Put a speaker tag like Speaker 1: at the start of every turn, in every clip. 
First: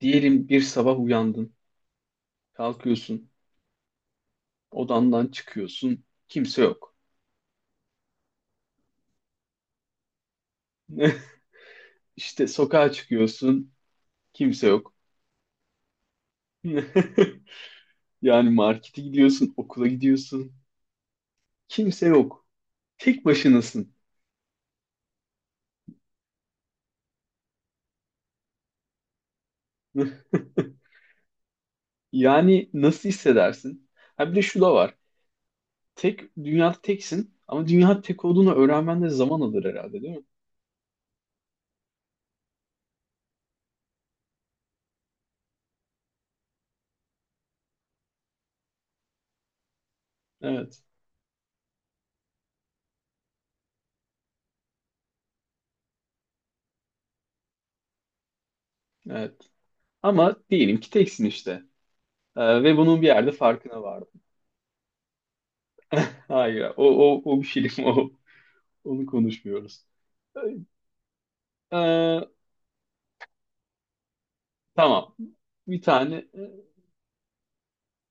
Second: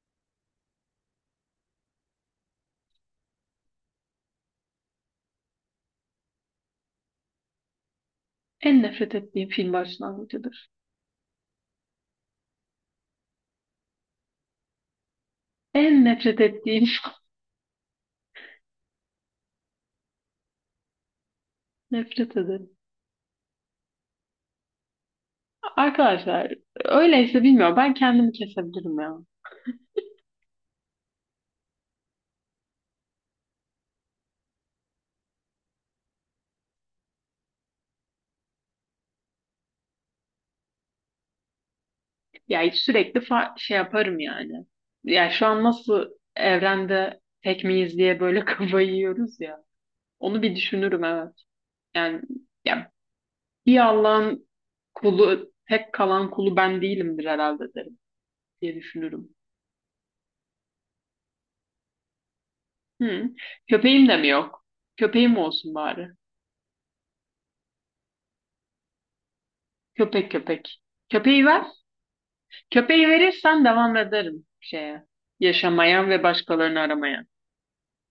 Speaker 1: Diyelim bir sabah uyandın, kalkıyorsun, odandan çıkıyorsun, kimse yok.
Speaker 2: En nefret ettiğim film başlangıcıdır.
Speaker 1: İşte sokağa çıkıyorsun, kimse yok.
Speaker 2: En nefret ettiğim
Speaker 1: Yani markete gidiyorsun, okula gidiyorsun, kimse
Speaker 2: nefret
Speaker 1: yok.
Speaker 2: ederim.
Speaker 1: Tek başınasın.
Speaker 2: Arkadaşlar, öyleyse bilmiyorum, ben kendimi kesebilirim ya.
Speaker 1: Yani nasıl hissedersin? Ha bir de şu da var. Tek dünyada teksin ama dünya tek olduğunu öğrenmen de zaman alır herhalde, değil mi?
Speaker 2: Ya sürekli şey yaparım yani. Ya şu an nasıl evrende tek miyiz diye böyle kafayı yiyoruz ya. Onu bir
Speaker 1: Evet.
Speaker 2: düşünürüm, evet. Yani ya bir Allah'ın kulu, tek kalan kulu ben değilimdir herhalde derim diye düşünürüm.
Speaker 1: Evet. Ama diyelim ki teksin işte. Ve bunun bir
Speaker 2: Hı.
Speaker 1: yerde farkına var.
Speaker 2: Köpeğim de mi yok? Köpeğim olsun bari.
Speaker 1: Hayır, o, o, o bir film, onu konuşmuyoruz.
Speaker 2: Köpek köpek. Köpeği ver.
Speaker 1: Ee,
Speaker 2: Köpeği verirsen devam ederim şeye.
Speaker 1: tamam, bir
Speaker 2: Yaşamaya
Speaker 1: tane,
Speaker 2: ve
Speaker 1: e,
Speaker 2: başkalarını aramaya.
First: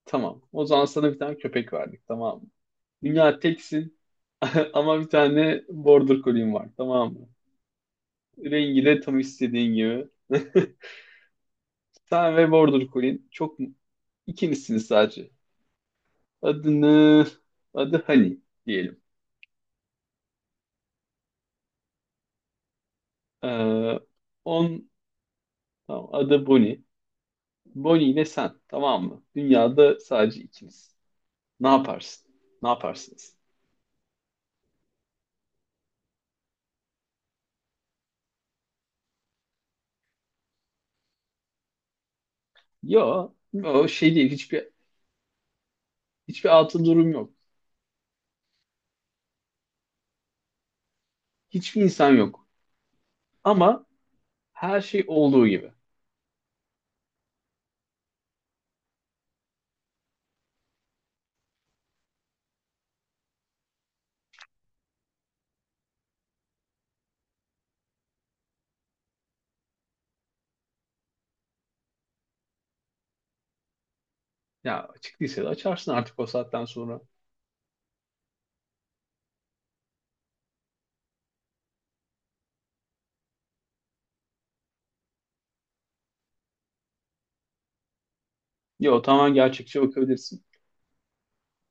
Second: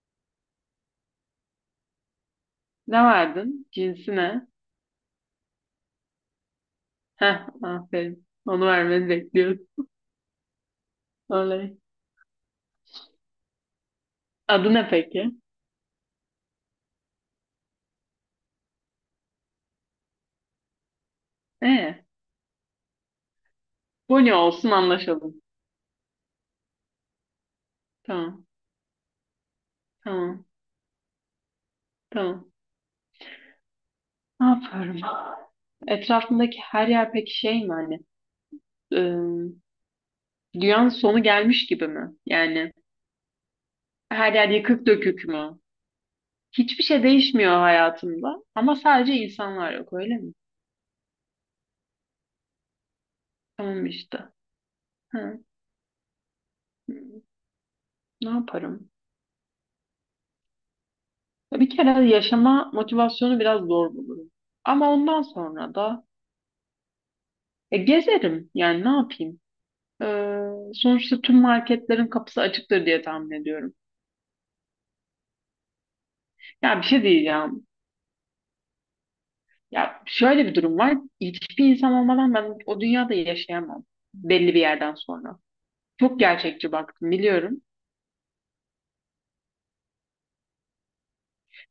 Speaker 1: tamam. O zaman sana bir tane köpek verdik, tamam mı?
Speaker 2: Ne
Speaker 1: Dünya
Speaker 2: verdin?
Speaker 1: teksin
Speaker 2: Cinsi ne?
Speaker 1: ama bir tane border collie'm var, tamam mı?
Speaker 2: Heh, aferin. Onu
Speaker 1: Rengi de
Speaker 2: vermeni
Speaker 1: tam
Speaker 2: bekliyorum.
Speaker 1: istediğin gibi.
Speaker 2: Oley.
Speaker 1: Sen ve border collie'in
Speaker 2: Adı
Speaker 1: ikinizsiniz
Speaker 2: ne
Speaker 1: sadece.
Speaker 2: peki?
Speaker 1: Adını, Adı Hani diyelim.
Speaker 2: Ee,
Speaker 1: Ee,
Speaker 2: Bonnie olsun,
Speaker 1: on,
Speaker 2: anlaşalım.
Speaker 1: tamam, adı Bonnie. Bonnie ile
Speaker 2: Tamam,
Speaker 1: sen, tamam mı? Dünyada sadece
Speaker 2: tamam,
Speaker 1: ikiniz. Ne yaparsın?
Speaker 2: tamam.
Speaker 1: Ne yaparsınız?
Speaker 2: Ne yapıyorum? Etrafındaki her yer peki şey mi hani? ıı, dünyanın sonu gelmiş gibi mi? Yani
Speaker 1: Yo, o şey değil.
Speaker 2: her yer
Speaker 1: Hiçbir
Speaker 2: yıkık dökük mü?
Speaker 1: hiçbir
Speaker 2: Hiçbir
Speaker 1: altı
Speaker 2: şey
Speaker 1: durum yok.
Speaker 2: değişmiyor hayatımda ama sadece insanlar yok, öyle mi?
Speaker 1: Hiçbir insan yok. Ama
Speaker 2: Tamam işte.
Speaker 1: her şey
Speaker 2: Hı.
Speaker 1: olduğu gibi.
Speaker 2: Ne yaparım? Ya bir kere yaşama motivasyonu biraz zor bulurum. Ama ondan sonra da gezerim. Yani ne yapayım? Sonuçta tüm marketlerin kapısı açıktır diye tahmin ediyorum.
Speaker 1: Ya açık değilse de açarsın artık o saatten
Speaker 2: Ya bir
Speaker 1: sonra.
Speaker 2: şey diyeceğim. Ya şöyle bir durum var. Hiçbir insan olmadan ben o dünyada yaşayamam. Belli bir yerden sonra. Çok gerçekçi baktım, biliyorum.
Speaker 1: Yo, tamamen gerçekçi bakabilirsin.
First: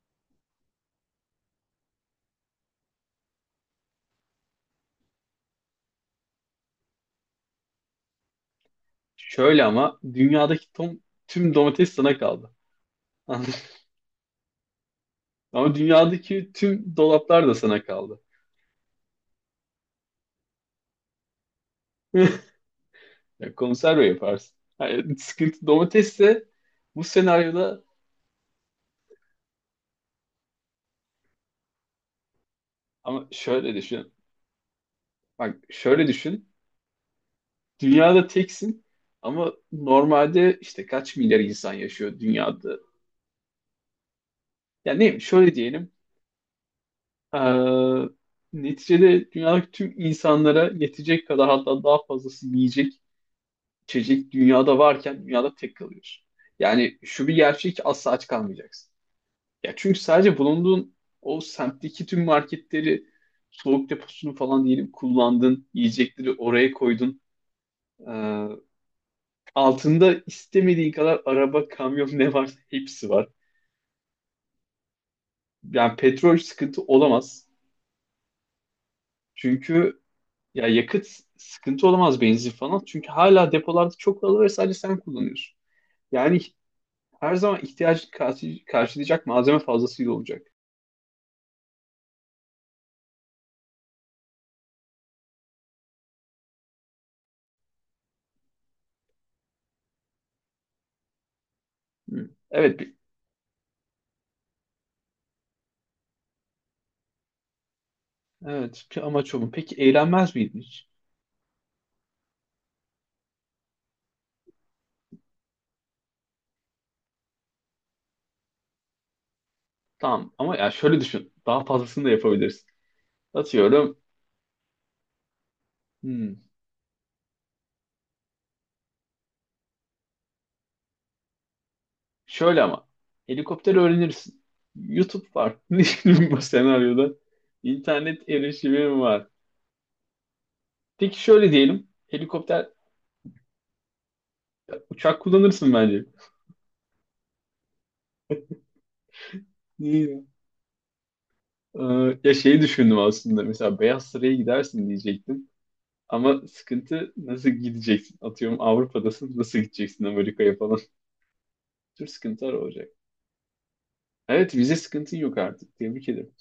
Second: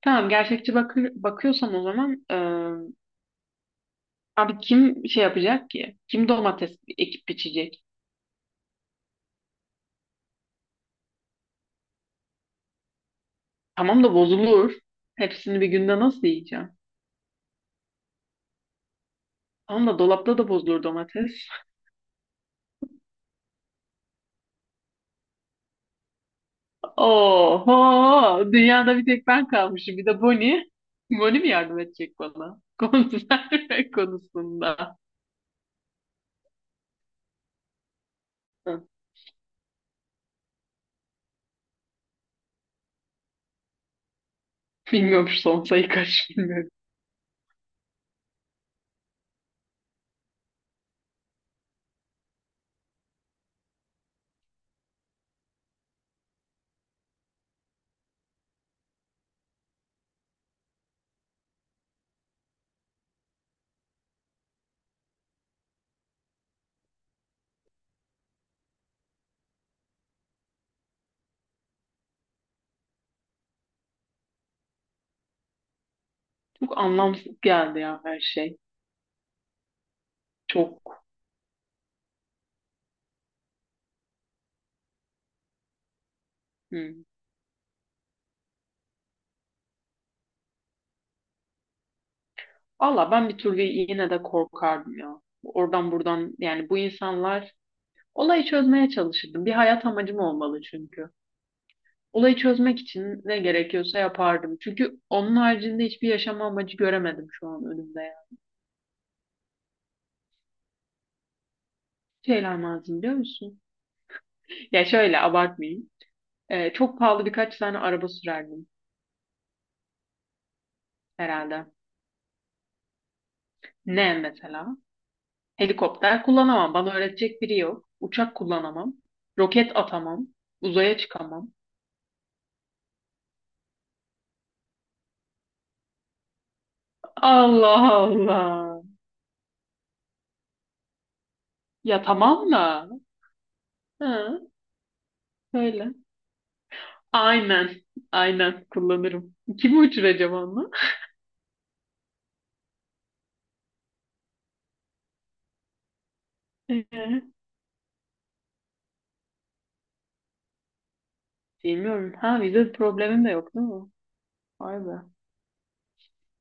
Speaker 2: Tamam, gerçekçi bakıyorsan o zaman abi kim şey yapacak ki? Kim domates ekip biçecek?
Speaker 1: Şöyle ama dünyadaki tüm domates sana kaldı.
Speaker 2: Tamam da bozulur. Hepsini bir
Speaker 1: Ama
Speaker 2: günde nasıl
Speaker 1: dünyadaki
Speaker 2: yiyeceğim?
Speaker 1: tüm dolaplar da sana kaldı.
Speaker 2: Tamam da dolapta da bozulur domates.
Speaker 1: Ya konserve yaparsın. Yani sıkıntı domatesse bu senaryoda,
Speaker 2: Oho! Dünyada bir tek ben kalmışım. Bir de Bonnie. Bonnie mi yardım edecek bana?
Speaker 1: ama şöyle
Speaker 2: Konserve
Speaker 1: düşün.
Speaker 2: konusunda.
Speaker 1: Bak, şöyle düşün. Dünyada teksin
Speaker 2: Hı.
Speaker 1: ama normalde işte kaç milyar insan yaşıyor dünyada? Yani ne,
Speaker 2: Bilmiyorum, şu
Speaker 1: şöyle
Speaker 2: son sayı
Speaker 1: diyelim.
Speaker 2: kaç bilmiyorum.
Speaker 1: eee, Neticede dünyadaki tüm insanlara yetecek kadar, hatta daha fazlası yiyecek, içecek dünyada varken dünyada tek kalıyorsun. Yani şu bir gerçek ki asla aç kalmayacaksın. Ya çünkü sadece bulunduğun o semtteki tüm marketleri, soğuk deposunu falan diyelim kullandın, yiyecekleri oraya koydun. Ee, Altında istemediği kadar araba, kamyon ne varsa hepsi var. Yani petrol
Speaker 2: Çok
Speaker 1: sıkıntı
Speaker 2: anlamsız
Speaker 1: olamaz.
Speaker 2: geldi ya her şey.
Speaker 1: Çünkü ya
Speaker 2: Çok.
Speaker 1: yakıt sıkıntı olamaz, benzin falan. Çünkü hala depolarda çok fazla ve sadece sen kullanıyorsun. Yani
Speaker 2: Hı.
Speaker 1: her zaman ihtiyacını karşılayacak malzeme fazlasıyla olacak.
Speaker 2: Valla ben bir türlü yine de korkardım ya. Oradan buradan, yani bu insanlar olayı çözmeye çalışırdım. Bir hayat amacım olmalı çünkü.
Speaker 1: Hı.
Speaker 2: Olayı
Speaker 1: Evet,
Speaker 2: çözmek için ne gerekiyorsa yapardım. Çünkü onun haricinde hiçbir yaşam amacı göremedim şu an önümde ya.
Speaker 1: evet. Ki amaç o mu? Peki eğlenmez miydin hiç?
Speaker 2: Şeyler lazım, biliyor musun? Ya şöyle abartmayayım. Çok pahalı birkaç tane araba sürerdim
Speaker 1: Tamam ama ya şöyle düşün. Daha
Speaker 2: herhalde.
Speaker 1: fazlasını da yapabilirsin. Atıyorum.
Speaker 2: Ne mesela? Helikopter
Speaker 1: Hmm.
Speaker 2: kullanamam. Bana öğretecek biri yok. Uçak kullanamam. Roket atamam. Uzaya çıkamam.
Speaker 1: Şöyle ama helikopter öğrenirsin. YouTube var. Bu senaryoda
Speaker 2: Allah
Speaker 1: internet
Speaker 2: Allah.
Speaker 1: erişimim var. Peki şöyle diyelim.
Speaker 2: Ya tamam
Speaker 1: Helikopter,
Speaker 2: da. Ha,
Speaker 1: uçak kullanırsın
Speaker 2: öyle.
Speaker 1: bence.
Speaker 2: Aynen. Aynen kullanırım. Kimi
Speaker 1: Niye?
Speaker 2: uçuracağım onunla?
Speaker 1: Ee, Ya şeyi düşündüm aslında. Mesela Beyaz Saray'a gidersin diyecektim. Ama sıkıntı, nasıl gideceksin? Atıyorum Avrupa'dasın. Nasıl gideceksin Amerika'ya falan? Tür
Speaker 2: Bilmiyorum. Ha,
Speaker 1: sıkıntılar
Speaker 2: vize
Speaker 1: olacak.
Speaker 2: problemin de yok değil mi?
Speaker 1: Evet, vize
Speaker 2: Vay be.
Speaker 1: sıkıntın yok artık. Tebrik ederim.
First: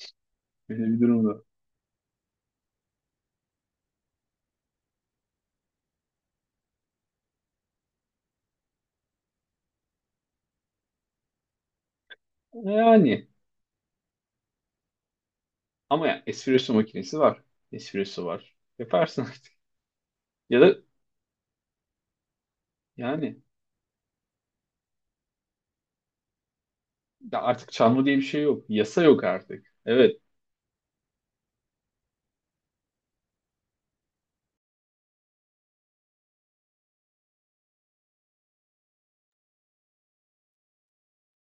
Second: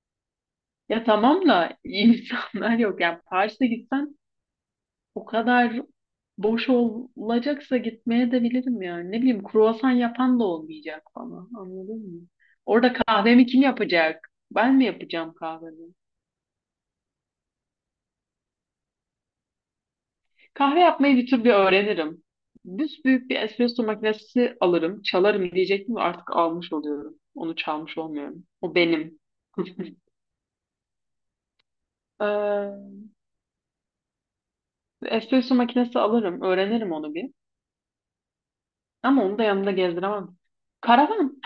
Speaker 1: Böyle bir
Speaker 2: Ya
Speaker 1: durumda.
Speaker 2: tamam da insanlar yok. Yani Paris'e gitsen o kadar boş olacaksa gitmeye de bilirim yani. Ne bileyim, kruvasan yapan da olmayacak bana. Anladın mı? Orada
Speaker 1: Yani.
Speaker 2: kahvemi kim yapacak? Ben mi yapacağım kahvemi?
Speaker 1: Ama ya espresso makinesi var. Espresso var. Yaparsın artık. Ya da
Speaker 2: Kahve yapmayı bir türlü öğrenirim. Büyük bir
Speaker 1: yani
Speaker 2: espresso makinesi alırım, çalarım diyecektim de artık almış oluyorum.
Speaker 1: ya
Speaker 2: Onu
Speaker 1: artık
Speaker 2: çalmış
Speaker 1: çalma diye bir şey
Speaker 2: olmuyorum.
Speaker 1: yok.
Speaker 2: O
Speaker 1: Yasa
Speaker 2: benim.
Speaker 1: yok artık. Evet.
Speaker 2: Ee, espresso makinesi alırım. Öğrenirim onu bir. Ama onu da yanımda gezdiremem. Karavan.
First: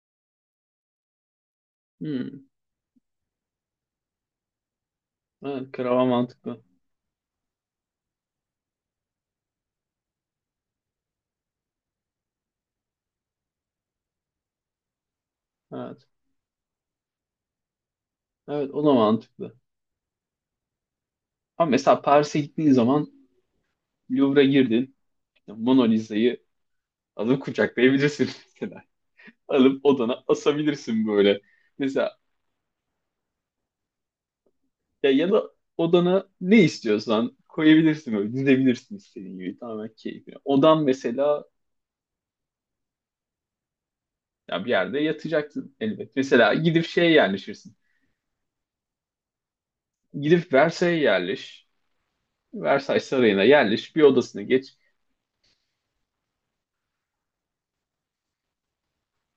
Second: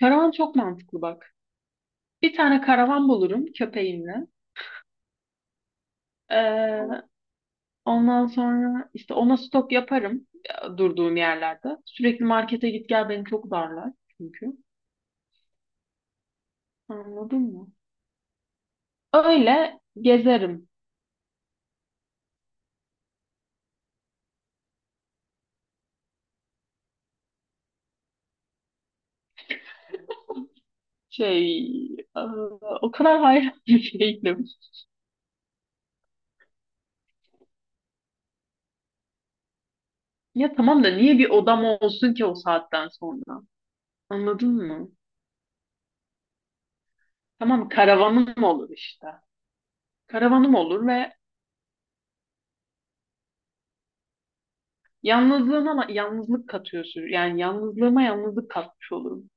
Speaker 2: Karavan çok mantıklı bak. Bir
Speaker 1: Hmm.
Speaker 2: tane karavan bulurum köpeğimle.
Speaker 1: Evet, krava mantıklı.
Speaker 2: Ee, ondan sonra işte ona stok yaparım durduğum yerlerde. Sürekli markete git gel beni çok darlar çünkü.
Speaker 1: Evet.
Speaker 2: Anladın mı?
Speaker 1: Evet, o da mantıklı.
Speaker 2: Öyle gezerim.
Speaker 1: Ama mesela Paris'e gittiğin zaman Louvre'a girdin. İşte Mona Lisa'yı alıp kucaklayabilirsin mesela. Alıp odana asabilirsin böyle.
Speaker 2: Şey,
Speaker 1: Mesela
Speaker 2: e, o kadar hayran bir değilim.
Speaker 1: ya da odana ne istiyorsan koyabilirsin böyle. Dizebilirsin istediğin gibi. Tamamen keyfine.
Speaker 2: Ya
Speaker 1: Odan
Speaker 2: tamam da niye bir
Speaker 1: mesela,
Speaker 2: odam olsun ki o saatten sonra? Anladın
Speaker 1: ya bir
Speaker 2: mı?
Speaker 1: yerde yatacaksın elbet. Mesela gidip şeye
Speaker 2: Tamam,
Speaker 1: yerleşirsin.
Speaker 2: karavanım olur işte.
Speaker 1: Gidip
Speaker 2: Karavanım olur
Speaker 1: Versailles'e
Speaker 2: ve
Speaker 1: yerleş. Versailles Sarayı'na yerleş, bir odasına geç.
Speaker 2: yalnızlığıma yalnızlık katıyor sür. Yani yalnızlığıma yalnızlık katmış olurum.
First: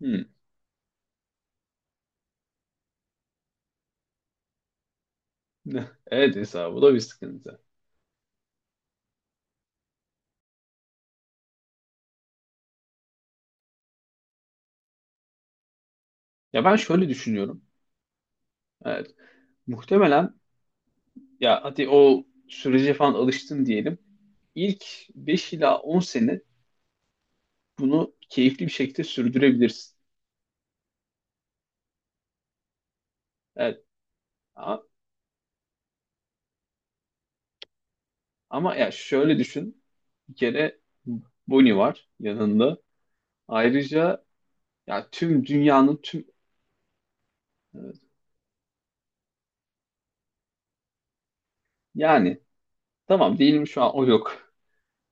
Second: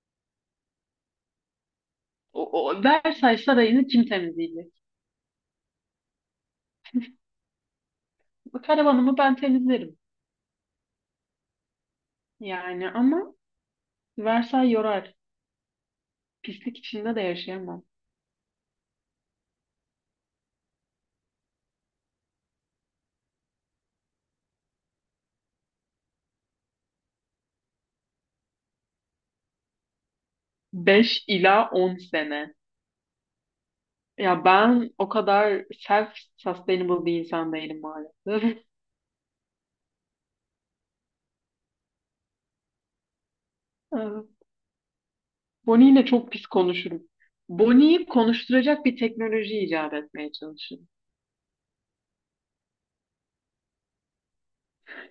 Speaker 1: Hmm.
Speaker 2: O, o Versailles Sarayı'nı kim temizleyecek?
Speaker 1: Evet Esra, bu da bir sıkıntı.
Speaker 2: Bu karavanımı ben temizlerim. Yani ama Versailles yorar.
Speaker 1: Ya ben
Speaker 2: Pislik
Speaker 1: şöyle
Speaker 2: içinde de
Speaker 1: düşünüyorum.
Speaker 2: yaşayamam.
Speaker 1: Evet. Muhtemelen, ya hadi o sürece falan alıştın diyelim. İlk 5 ila 10 sene bunu keyifli bir şekilde sürdürebilirsin.
Speaker 2: Beş ila 10 sene.
Speaker 1: Evet.
Speaker 2: Ya
Speaker 1: Ama,
Speaker 2: ben o kadar self-sustainable bir insan değilim maalesef.
Speaker 1: ama ya şöyle düşün. Bir kere Bonnie var yanında. Ayrıca
Speaker 2: Evet.
Speaker 1: ya tüm
Speaker 2: Bonnie
Speaker 1: dünyanın
Speaker 2: ile
Speaker 1: tüm...
Speaker 2: çok pis konuşurum. Bonnie'yi
Speaker 1: Evet.
Speaker 2: konuşturacak bir teknoloji icat etmeye çalışırım.
Speaker 1: Yani tamam, diyelim şu an o yok.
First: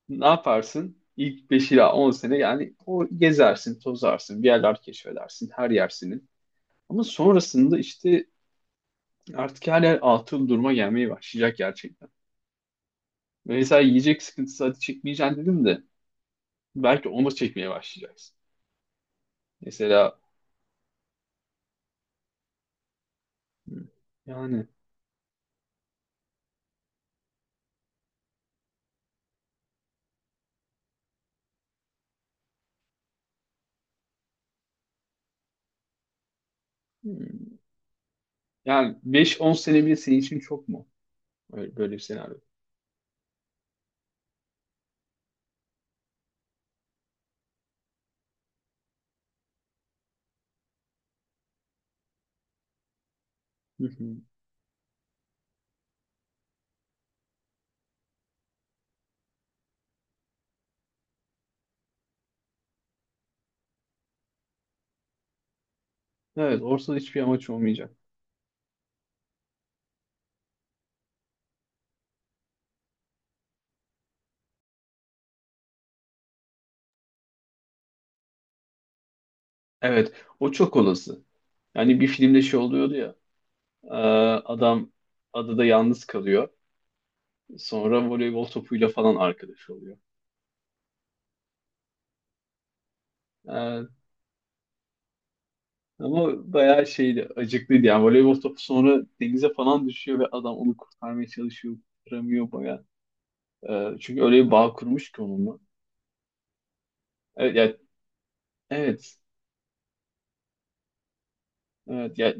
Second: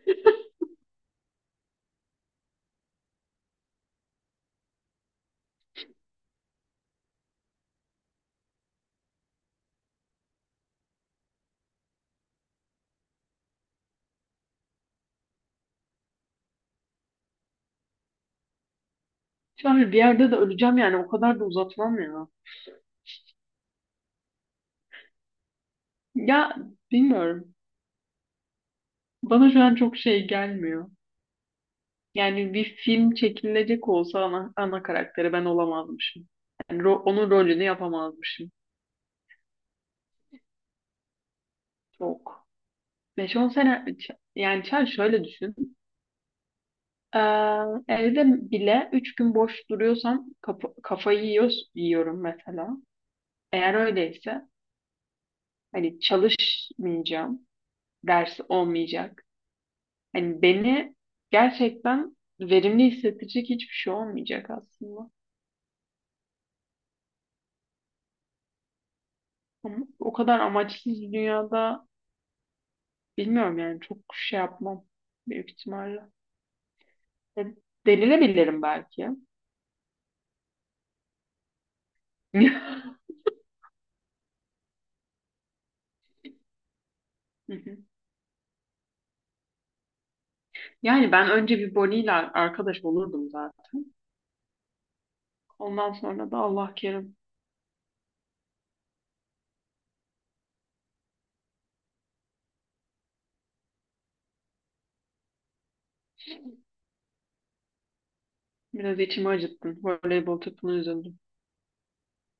Speaker 1: Ne yaparsın? İlk 5 ila 10 sene yani o gezersin, tozarsın, bir yerler keşfedersin, her yer senin. Ama sonrasında işte artık her yer atıl duruma gelmeye başlayacak gerçekten. Mesela yiyecek sıkıntısı hadi çekmeyeceksin dedim de belki onu da çekmeye başlayacaksın.
Speaker 2: Şu an bir
Speaker 1: Mesela
Speaker 2: yerde de öleceğim yani, o kadar da uzatmam ya.
Speaker 1: yani
Speaker 2: Ya bilmiyorum. Bana şu an çok şey gelmiyor. Yani bir film çekilecek olsa ana karakteri ben olamazmışım. Yani onun rolünü yapamazmışım.
Speaker 1: yani 5-10 sene bile senin için çok mu? Öyle, böyle bir senaryo.
Speaker 2: Çok. 5 on sene yani Çağ şöyle düşün. Ee, evde bile 3 gün boş duruyorsam kafayı yiyorum mesela. Eğer
Speaker 1: Hı hı.
Speaker 2: öyleyse hani çalışmayacağım. Ders olmayacak. Hani beni gerçekten verimli hissettirecek hiçbir şey olmayacak aslında.
Speaker 1: Evet, ortada hiçbir amaç olmayacak.
Speaker 2: Ama o kadar amaçsız bir dünyada bilmiyorum, yani çok şey yapmam büyük ihtimalle. E, Delirebilirim belki.
Speaker 1: Evet, o çok olası. Yani bir
Speaker 2: Hı
Speaker 1: filmde şey oluyordu ya. Ee, Adam adada yalnız kalıyor.
Speaker 2: hı.
Speaker 1: Sonra voleybol topuyla falan arkadaş oluyor.
Speaker 2: Yani ben önce bir Bonnie'yle arkadaş olurdum zaten.
Speaker 1: Ee,
Speaker 2: Ondan sonra da
Speaker 1: Ama
Speaker 2: Allah
Speaker 1: bayağı
Speaker 2: kerim,
Speaker 1: şeydi, acıklıydı yani. Voleybol topu sonra denize falan düşüyor ve adam onu kurtarmaya çalışıyor, kurtaramıyor bayağı. Çünkü öyle bir bağ kurmuş ki onunla. Evet, yani,
Speaker 2: biraz
Speaker 1: evet,
Speaker 2: içimi acıttın. Voleybol takımına üzüldüm.
Speaker 1: evet, yani,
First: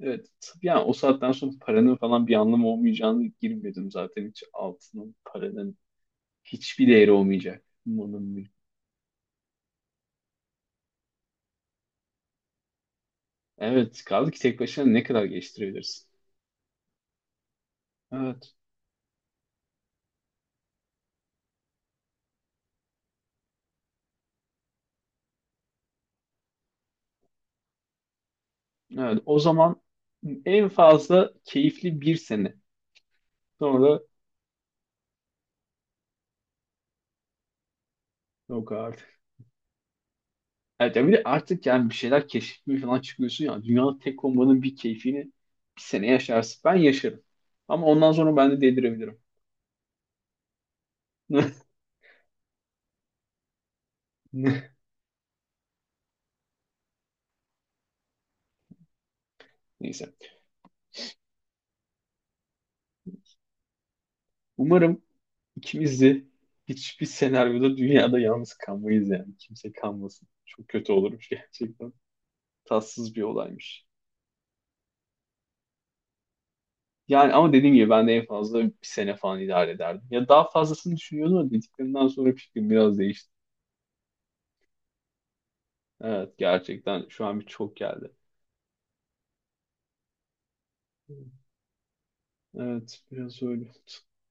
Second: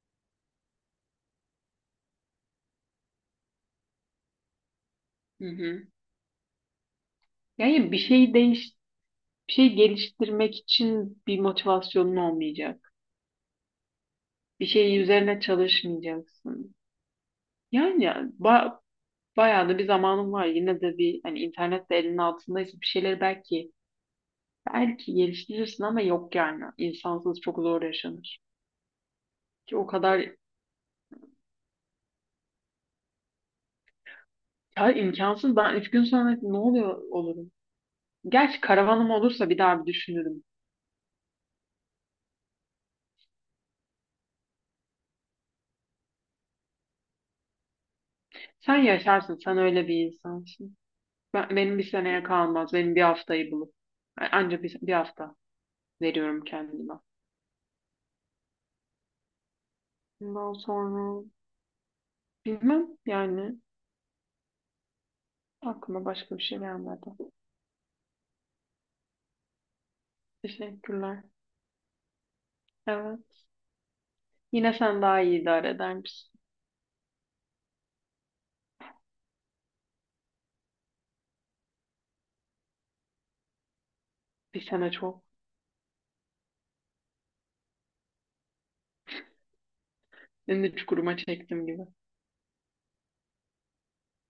Speaker 1: evet. Yani o saatten sonra paranın falan bir anlamı olmayacağını girmedim zaten, hiç altının,
Speaker 2: Hı
Speaker 1: paranın
Speaker 2: hı.
Speaker 1: hiçbir değeri olmayacak.
Speaker 2: Yani bir şey geliştirmek için bir motivasyonun olmayacak.
Speaker 1: Evet, kaldı ki tek
Speaker 2: Bir
Speaker 1: başına
Speaker 2: şey
Speaker 1: ne kadar
Speaker 2: üzerine
Speaker 1: geliştirebilirsin.
Speaker 2: çalışmayacaksın. Yani
Speaker 1: Evet.
Speaker 2: ba- bayağı da bir zamanım var. Yine de bir hani, internet de elinin altındaysa bir şeyleri belki, geliştirirsin ama yok yani. İnsansız çok zor yaşanır.
Speaker 1: Evet, o
Speaker 2: Ki
Speaker 1: zaman
Speaker 2: o kadar,
Speaker 1: en fazla keyifli bir sene. Sonra
Speaker 2: ya imkansız. Ben üç gün sonra ne oluyor olurum. Gerçi
Speaker 1: yok
Speaker 2: karavanım
Speaker 1: artık.
Speaker 2: olursa bir daha bir düşünürüm.
Speaker 1: Evet, ya bir de artık yani bir şeyler keşfetmeye falan çıkıyorsun ya. Dünyanın tek olmanın bir keyfini bir sene yaşarsın. Ben yaşarım. Ama ondan sonra ben de
Speaker 2: Sen
Speaker 1: delirebilirim.
Speaker 2: yaşarsın. Sen öyle bir insansın. Benim bir seneye kalmaz. Benim bir haftayı bulup. Yani anca bir hafta veriyorum kendime.
Speaker 1: Neyse.
Speaker 2: Bundan sonra bilmem yani,
Speaker 1: Umarım ikimiz
Speaker 2: aklıma
Speaker 1: de
Speaker 2: başka bir şey
Speaker 1: hiçbir
Speaker 2: gelmedi.
Speaker 1: senaryoda dünyada yalnız kalmayız yani. Kimse kalmasın. Çok kötü
Speaker 2: Teşekkürler.
Speaker 1: olurmuş gerçekten. Tatsız bir
Speaker 2: Evet.
Speaker 1: olaymış.
Speaker 2: Yine sen daha iyi idare edermişsin.
Speaker 1: Yani ama dediğim gibi ben de en fazla bir sene falan idare ederdim. Ya daha fazlasını düşünüyordum ama dediklerimden sonra fikrim biraz değişti.
Speaker 2: Bir sene çok.
Speaker 1: Evet, gerçekten şu an bir çok geldi.
Speaker 2: Beni de çukuruma çektim gibi.
Speaker 1: Evet, biraz öyle oldu.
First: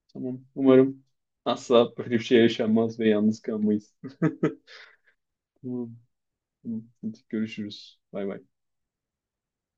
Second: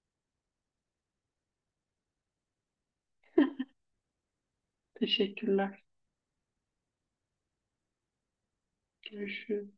Speaker 1: Tamam, umarım asla böyle bir şey yaşanmaz ve yalnız kalmayız.
Speaker 2: Teşekkürler.
Speaker 1: Tamam. Tamam. Hadi görüşürüz. Bay bay.
Speaker 2: Görüşürüz.